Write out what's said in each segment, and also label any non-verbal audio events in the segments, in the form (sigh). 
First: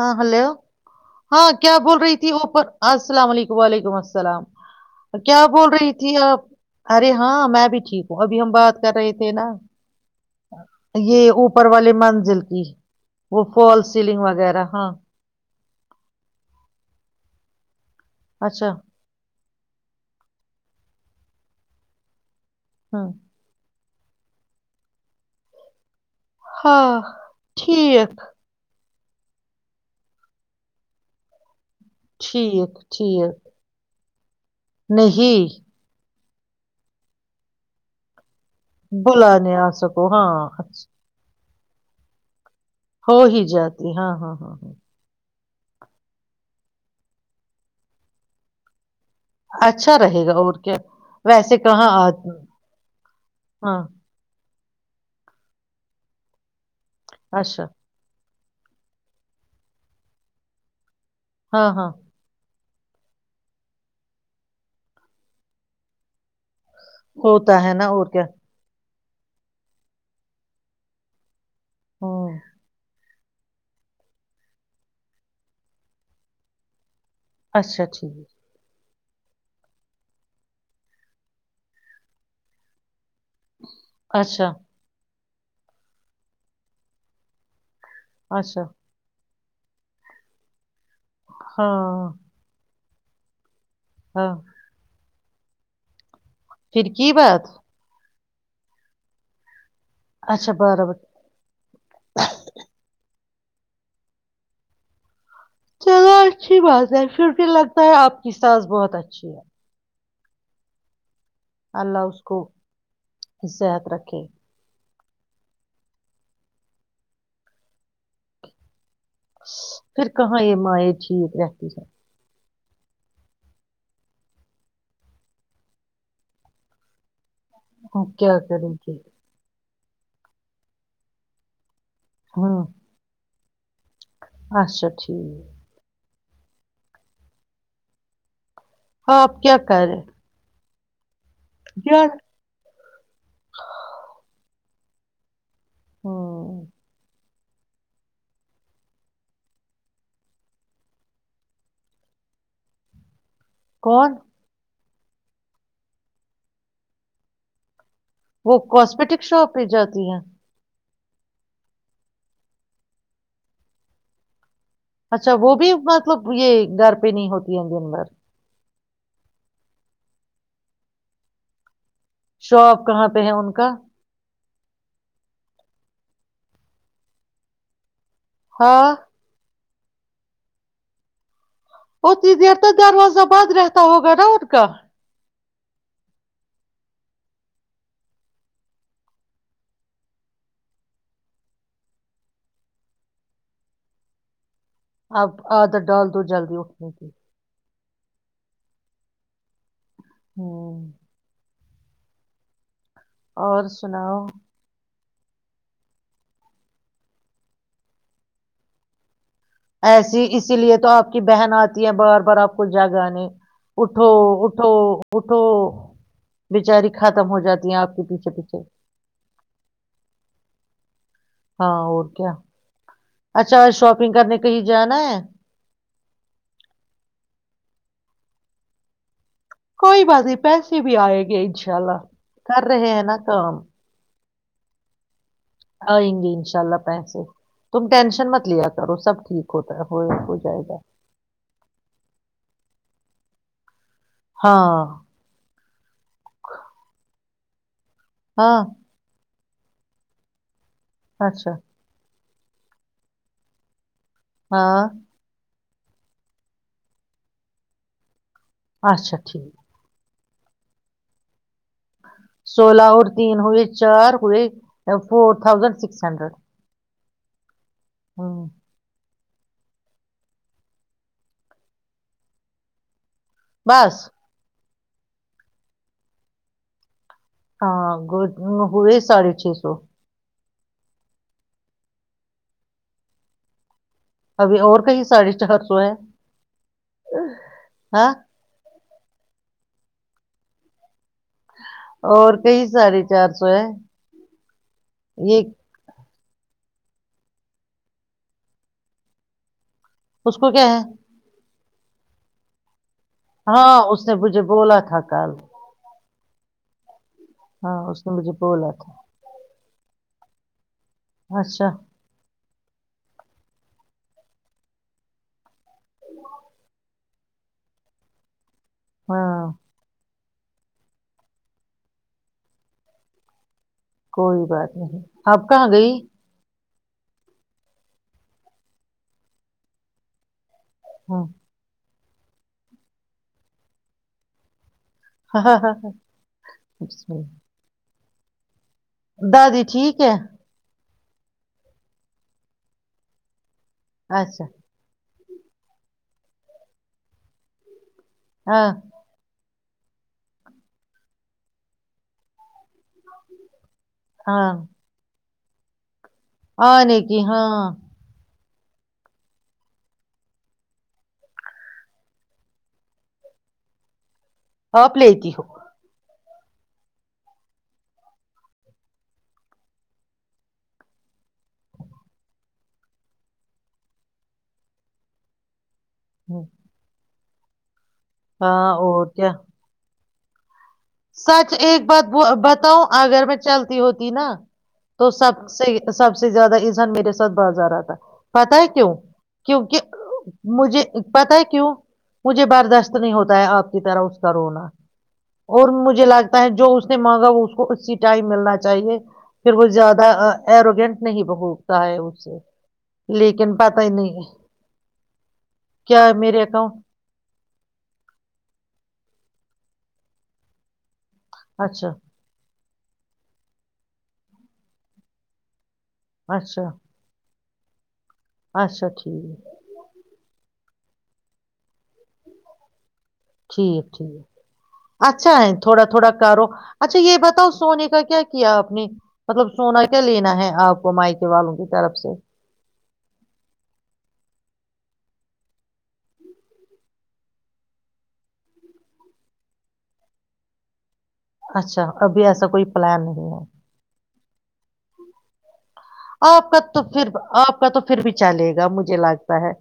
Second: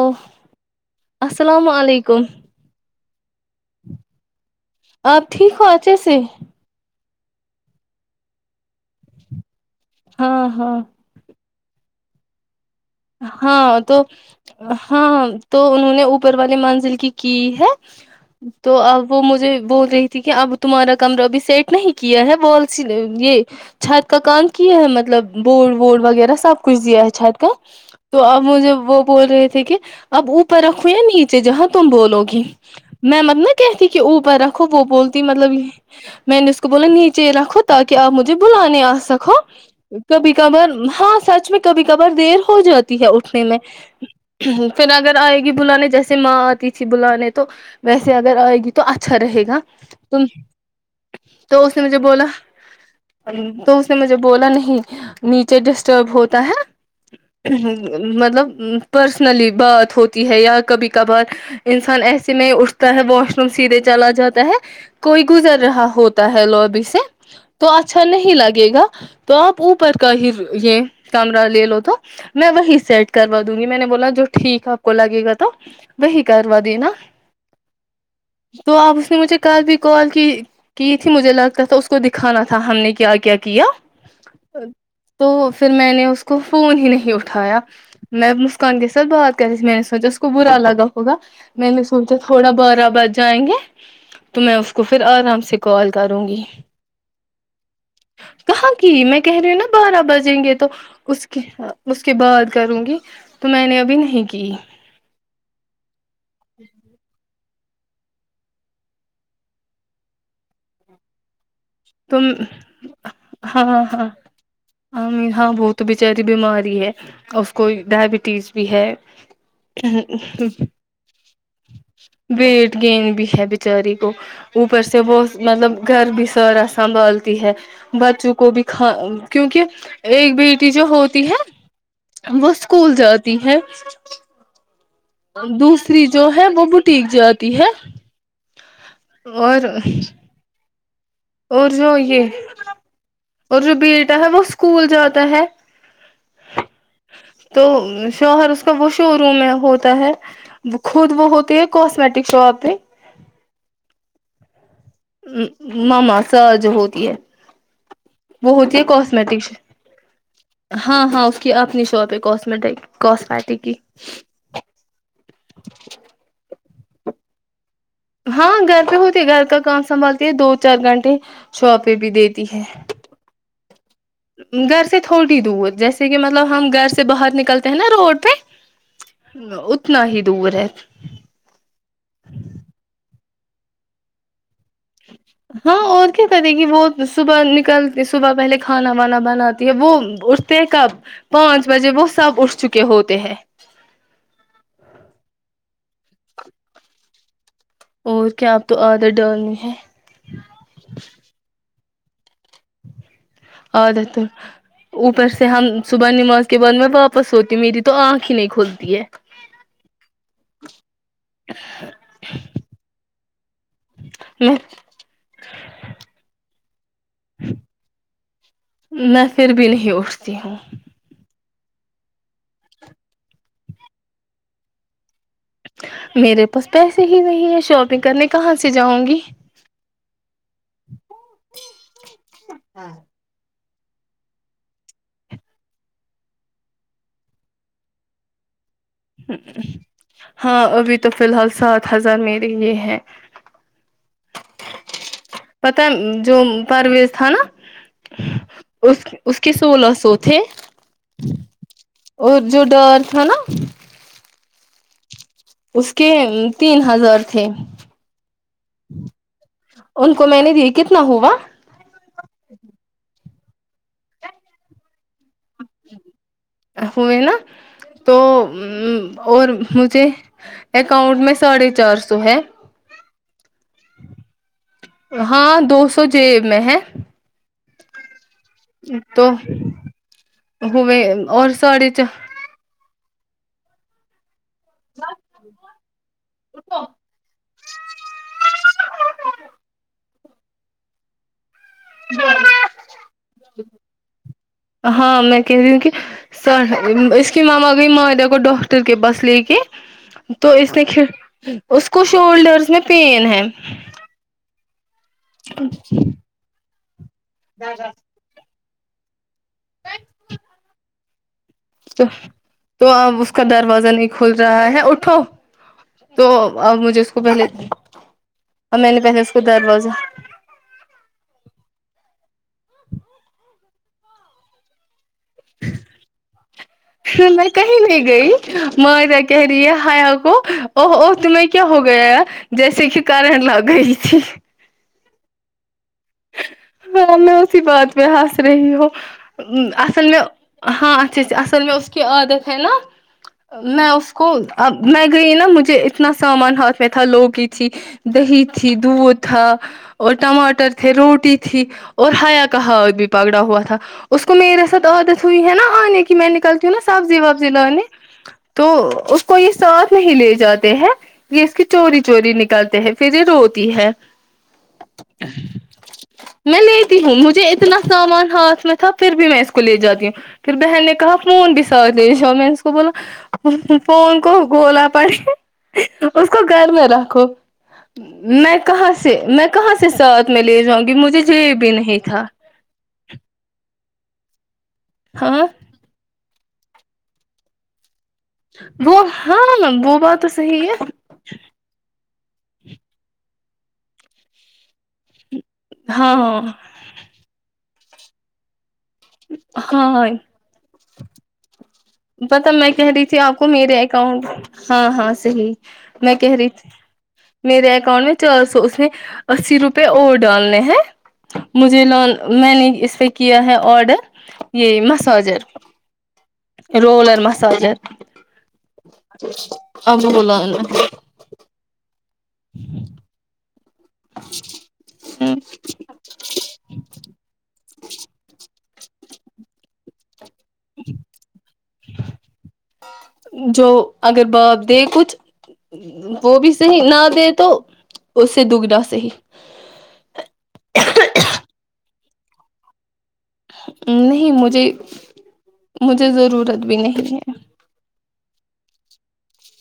او hello ہاں السلام کیا بول رہی علیکم تھی اوپر آج السلام علیکم و علیکم السلام آپ کیا ٹھیک ہو بول رہی اچھے تھی سے آپ ارے ہاں میں بھی ٹھیک ہوں ابھی ہم بات کر رہے تھے نا ہاں ہاں یہ اوپر والے منزل کی وہ فال سیلنگ وغیرہ ہاںاں تو انہوں نے اوپر والے منزل کی کی ہے اچھا تو اب وہ مجھے بول رہی تھی کہ اب تمہارا کمرہ اب سیٹ نہیں کیا ہے بسیے ہاں یہ چھات کا کام کیا ہے مطلب بورڈ ووٹ وغیرہ سب کچھ ہاں دیا ہے چھت کا ٹھیک تو اب مجھے وہ بول رہے تھے کہ اب اوپر رکھو یا نیچے جہاں تم بولو گی ٹھیک میں مت ٹھیک نہ کہتی کہ اوپر خوب وہ بولتی مطلب نہیں یہ میں نے اس کو بولا نیچے رکھو تاک آپ مجھے بلاان نہیں آ سکو بلانے آ سکو ہاں کبھی کبھار اچھا ہاں سچ میں کبھی خبر دیر ہو جاتی ہے ہو اٹھنے ہی میں جاتی ہاں ہاں ہاں ہاں پھر اگر آئے بلاان جیسے ماں آتی تھی بلانے تو ویسے اگر آئے گی تو اچھا اچھا رہے گا اچھا رہے ت گا اور کیا ویسے تو اس نے کہاں مجھے آ بولا ہاں تو اس نے مجھے بولا نہیں نیچر ڈسٹرب ہوتا ہے اچھا مطلب پرسنلی بات ہوتی ہے یا کبھی کبھار ہاں ہاں انسان ایسے میں اٹھتا واش روم سیدھے چلا جاتا ہے کوئی گزر رہا ہوتا ہے لوبی سے ہوتا تو ہے نا اچھا اور کیا نہیں لگے گا تو آپ اوپر کا ہی یہ کام ل ل تو ہوں سیٹ کروا دوں گی میں نے بولا جو ٹھیک آپ کو لگے گا تو وہی کروا دینا اچھا ٹھیک ہے تو اب اس نے مجھے کل بھی کال کی کی تھی مجھے لگتا تھا اس کو دکھانا تھا ہم نے کیا کیا کی اچھا ہے تو پھر میں نے اس کو فون ہی نہیں اٹھا تھایا میں اچھا مسکان کے ساتھ بات میں نے سوچا اس کو برا لگا ہوگا میں نے ہاں سوچا تھوڑا برا باز جائیں گے ہاں تو میں اس کو پھر آرام سے کال کر پھر کی بات کہاں کی میں کہہ رہی ہوں نا بارہ بجیں اچھا گے تو بارہ بجے اس کے اس کے بعد کروں گی تو میں نے ابھی نہیں کی چلو اچھی بات ہے پھر بھی لگ تا ہے آپ کی سس بہت اچھی ہے اللہ اس تم کو ح صحت رکھے ام ہاں بہت بچاری بیماری ہے اس کو ڈائبٹیز بھی ہے پھر کہاں یہ ماں یہ ٹھیک رہ جی سر ویٹ گین بھی ہے بچاری کو اوپر سے بہت مطلب گھر بھی سارا سنبھال ہے ہم بچوں کیا کو بھی کریں کا گے کیونکہ ایک بیٹی جو ہوتی ہے وہ ہاں اسکول جات ہے اچھا ٹھیک دوسری جو ہے وہ بٹیک جاتی ہے ہاں آپ کیا اور کر رہے اور جو یہ اور جو بیٹا ہے وہ اس اسکول جاتا ہے ہ تو شوہر اس کا وہ شو روم ہے ہوتا ہے خود وہ ہوتی ہے کاسمیٹک شاپ میں کون ا ماما سر جو ہوتی ہے وہ کاسمیٹک شاپ پ جاتی ہیں ہاں ہاں اس کی اپنی شاپ ہے کاسمیٹک کاسمیٹک کی اچھا وہ بھی مطلب یہ گھر پہ نہیں ہوتا دین بار ہاں گھر ہوتی ہے گھر کا کام سنبھالتی ہے دو چار گھنٹے شاپ پہ بھی دیتی ہے شاپ کہاں پہ ہیں ان کا گھر سے تھوڑی دور جیسے کہ مطلب ہم گھر سے باہر نکلتے ہیں نا روڈ ہاں (inaudible) اتنا ہی دور ہے اتنی دیر تو دروازہ بعد رہتا ہوگا نا ان کا ہاں اور کیا کہتے کہ وہ صبح نکل صبح پہلے کھانا وانا بناتی ہے وہ اٹھتے ہیں کب پانچ بجے وہ سب اٹھ چکے ہوتے ہے اب آدر ڈال دو جلدی اٹھنے کی اور کیا آپ تو عادت ڈالنی ہے ہوں اور سناؤ عادت اوپر سے ہم صبح نماز کے بعد میں واپس ہوتی ہوں میری تو آنکھ ہی نہیں کھلتی ہے ایسی اسی لیے تو آپ کی بہن آتی ہے بار بار آپ کو جگانے اٹھو میں اٹھو اٹھو بچاری میں پھر بھی نہیں اٹھتی ہوں ہاں اور کیا اچھا اور شاپنگ کرنے کے ہی جانا ہے میرے پاس پیسے ہی نہیں ہے شاپنگ کرنے کہاں سے جاؤں گی کوئی بات نہیں پیسے بھی آئے گئے انشاء اللہ کر رہے ہیں نا کام آئیں گے انشاء اللہ پیسے تم ٹینشن مت لیا کرو سب ہ ٹھیک ہوتا ہے ہو ہو جائے ہاں گا ابھی تو فی الحال سات ہزار میرے یہ ہے ہاں پتہ جو پرویز تھا نا ہاں اس اس کے سولہ سو تھے اچھا اور جو ڈر تھا ہے نا ہاں اس کے تین ہزار تھے (unintelligible) اچھا ٹھیک ہے (unintelligible) ان کو میں نے د کتنا ہوا (unintelligible) سولہ اور تین ہوئے چار ہوئے (unintelligible) فور تھاؤزنڈ سکس ہنڈریڈ ہوئی نا (unintelligible) تو (unintelligible) اور مجھے اکاؤنٹ میں ساڑھے چار سو ہے بس (inaudible) ہاں دو سو ج میں ہے ہاں گ (unintelligible) ہوئے ساھے چھ سو ہوو اور ساڑے چ (unintelligible) اب اور کہئی ساڑھے چار سو ہے آ (inaudible) (inaudible) اور کئی ساڑھے چار سو ہے ہاں یہ میں کہہ رہی ہوں کہ اس کے ماما کو بھی معاہدے کو ڈاکٹر کے بس لے کے تو کو کیا اس ہے نے ک اس کو شولڈرس میں پین ہے ہاں اس نے مجھے بولا تھا کل ہاں اس نے مجھے بولا ہے اچھا تو تو اب اس کا دروازہ نہیں کھل رہا ہے اٹھو تو مجھے خوبل (unintelligible) اور میں نے پیسے اس کو ہاں در روزہ کوئی بات نہیں آپ کہاں گئی میں کہیں نہیں گئی ماں جا کہہ رہی ہے ہیا کو او ہاں تمہیں کیا ہوا جیسے شکار ہیں لگ گئی ہاں ہاں ہاں ہاں ہاں میں اسی بات میں حس رہیوں دادی ٹھیک اصل ہے میں ہاں اصل میں اس کی عادت ہے نا میں اس کو اچھا اب میں نا مجھے اتنا سامان ہاتھ میں تھا لوگ کی تھی دہی ہاں تھی دود تھا اور ٹماٹر روٹی تھی اور ہایا کہا اور بھی پکڑا ہوا تھا اس کو ہاں میرے ساتھ عادت تھو ہے نا میں نکلتی ہوں نا آنے سبزی کی وبزی ہاں لگنے تو اس کو یہ ساتھ نہیں لے جاتے ہیں یہ اس کی چوری چوری نکلتے ہیں پھر یہ روتی ہے آپ لےتی ہو میں لیتی ہوں مجھے اتنا سامان ہاتھ میں تھا پھر بھی میں اس کو لے جاتی ہوں پھر بہن نے کہا فون بھی س میں اس کو بولا فون کو گولا پڑ اس کو گھر میں رکھو میں ہاں کہاں اور سے کیا میں کہاں سے (inaudible) میں لے جااں سچ ایک بات بتاؤں اگر میں چلتا ہوتی نا تو ہاں سب صحی سب سب سے زیادہ ایزان میرے ساتھ باز آ رہا تھا پتا ہے کیوں وہ ہاں کیوںک وہ بات تو صحیح مجھے ہے پت ہے کیوں مجھے برداشت نہیں ہوتا ہے آپ کی طرح اس کا رونا اور مجھے ہاں لگتا ہے جو اس نے مانگا وہ اس کو اس ٹائم ملنا چاہیے پھر وہ زیادہ ہاں ایروگینٹ نہیں بہو پتا میں کہہ رہی تھی آپ کو میرے پتا ہی اکاؤنٹ نہیں ہاں ہاں صحیح کیا میں کہہ میرے رہی تھی اکاؤنٹ میرے اکاؤنٹ میں چار سو اس میں اسی روپے اور ڈالنے ہیں مجھے اچھا لون میں نے اس پہ کیا ہے آڈر یہ مساجر اچھا روولر م سوولت اچھا ٹھیک ہے. اب ب لال (inaudible) ہ ٹھیک ٹھیک اچھا ہے تھوڑا تھوڑا کرو اچھا یہ بتاؤ سونے کا کیا کیا آپ اپنی مطلب سونا کیا لینا ہے آپ کو مائکے والوں کی طرف سے جو اگر بپ دے کچھ وہ بھی صحی نہ دے تو اس سے دگنا صحیح اچھا ابھی ایسا کوئی پلان نہیں ہے نہیں مجھے مجھے آپ کا ضرورت بھی تو پھر نہیں ہے آپ کا تو پھر بھی چلے گا مجھے لگتا ہے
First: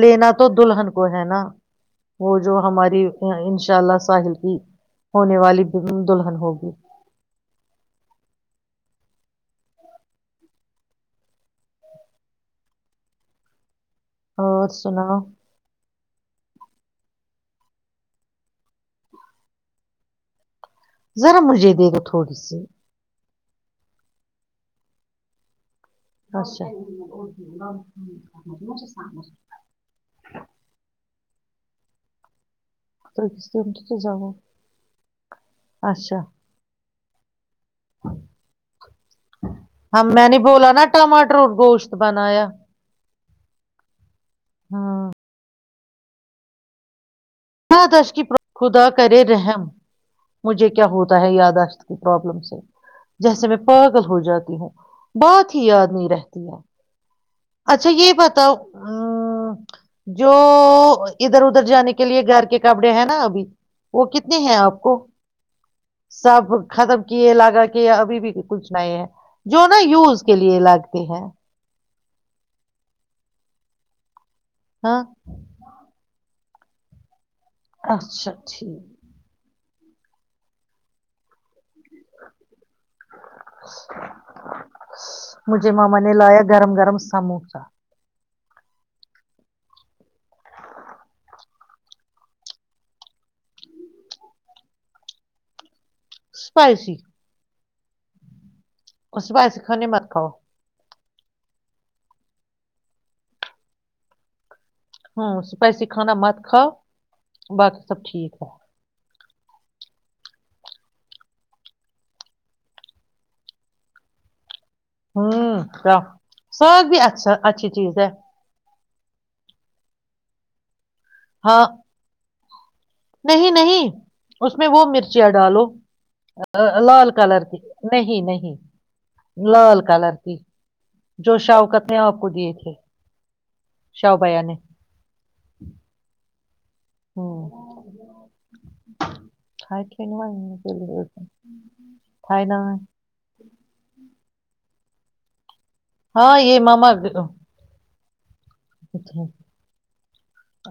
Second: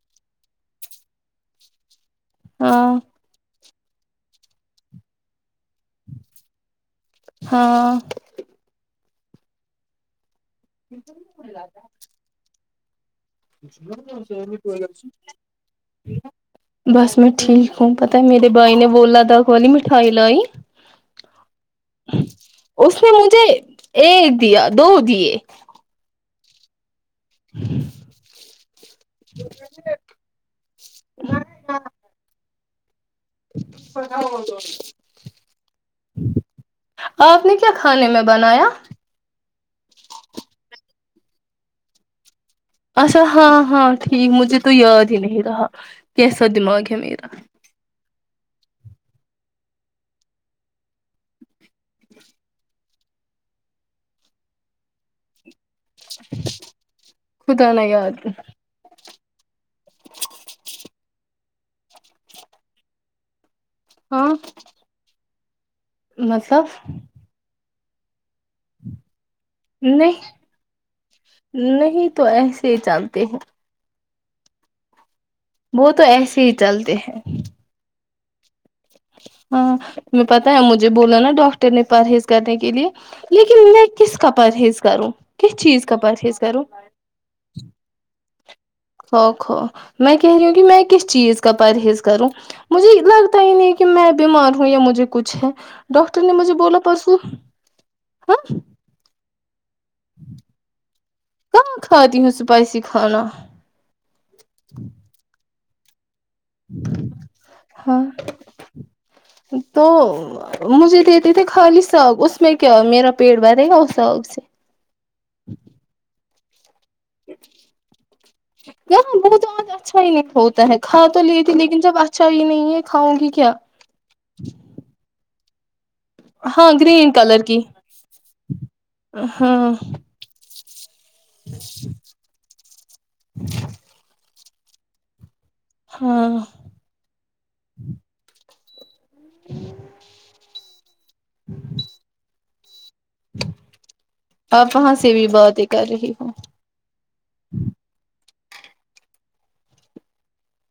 لینا تو دلہلہن کو ہے نا وہ جو ہاں ہماری شا ساحل کی ہونے والی بن دلہن ہوگی ہاں ب تھا ہ س پ اور گ سناؤ بس میں ٹھیک ہوں پتا میرے بھائی نے وولا داغ والی مٹھائی لائی ذرا مجھے دے دو تھوڑی سی اس نے ایک دیا دو د اچھا ا مجھے س نہیں ا کس دن تو تو جا اچھا آپ نے کیا کھانے میں بنایا ہاں میں نہیں بولا نا ٹماٹر گوشت بنایا اچھا ہاں ہاں ٹھیک مجھے تو یاد ہاں ہی نہیں رہا کیسا دماغ ہے میرا یاداشت کی خدا کرے رحم مجھے کیا ہوتا ہے یاداشت کی پرابلم سے جیسے میں پاگل ہو جاتی ہوں بات یادنی رہتی ہے خدا نہ اچھا یہ یاد بتاؤ ا جو ادھر ادھر جانے کے کے لیے گھر کے کپڑے ہیں نا ابھی وہ ہاں کتنے ہیں آپ کو سب مطلب ختم کیے لاگا ابھی بھی بالکل سناائے ہے جو نا یوز کے لیے لگتے ہیں نہیں نہیں تو ایسے ہی جانتے ہیں ہاں وہ تو ایسے ہی چلتے ہیں اچ سکچی ہاں پتاہ ہے مجھے بولا نا ڈاکٹر نے پرہیز کرنے کے لیے لیکن میں کس کا پرہیز کروں کس مجھے چیز کا ماما نے پرہیز لایا کروں گرم گرم سموسا خو خو میں کہہ رہی ہوں کہ میں کس چیز کا پرہیز کروں مجھے لگتا ہی نہیں کہ میں بیمار ہوں یا مجھے کچھ ہے ڈاکاکٹر نے مجھے بولا اسپائسی پسو ہاں کچ بس نے مت کاؤ کھااتی ہوں سپائسی کھانا ہوں سپائسیی کانا مست رکھا باقی سب ہاں ٹھیک ہے تو مجھے دیتے تھے خالی ساگ اس میں کیا میرا پیٹ بھرے گا اس ساق سے ہوں کیا ساگ بھی اچھا اچھی چیز ہے یہ بہت آج اچھا ہی نہیں کھوتا ہے کھا تو لیے تھی ہاں لیکن جب اچھا ہی نہیں ہے کھاؤں گی نہیں کیا نہیں اس میں وہ مرچیاں ڈالو لال کلر کی نہیں نہیں ہاں لال کلر کی جو شوکت نے آپ کو دیے تھے شاہ بیا نے ہاں ہ کائے ک ن چل کائے نہ میں آپ وہاں سے بھی بہت ایک ہاں یہ ماما اچھا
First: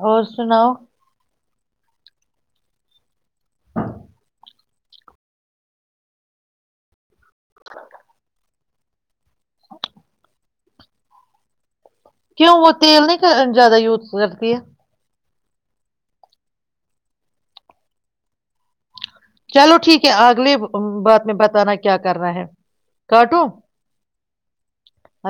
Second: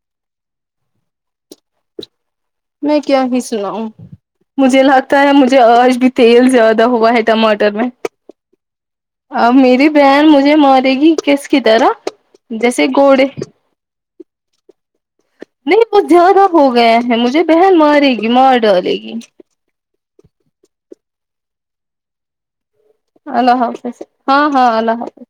اور سناؤ میں کیا ہی سنا ہوں مجھے لگتا ہے مجھے آج بھی تیل زیادہ ہوا ہے ٹماٹر میں اور میری بہن مجھے م تگی کیسک دارا کیوں وہ تیل نہیں زیادہ یوز پجٹتی ہے نہیں بہت زیادہ ہو گیا ہے مجھے بہن مارے گی مار ڈالے گی نے بتانا کیا کر رہنا ہے کاٹو اللہ حافظ ہاں ہاں اللہ حافظ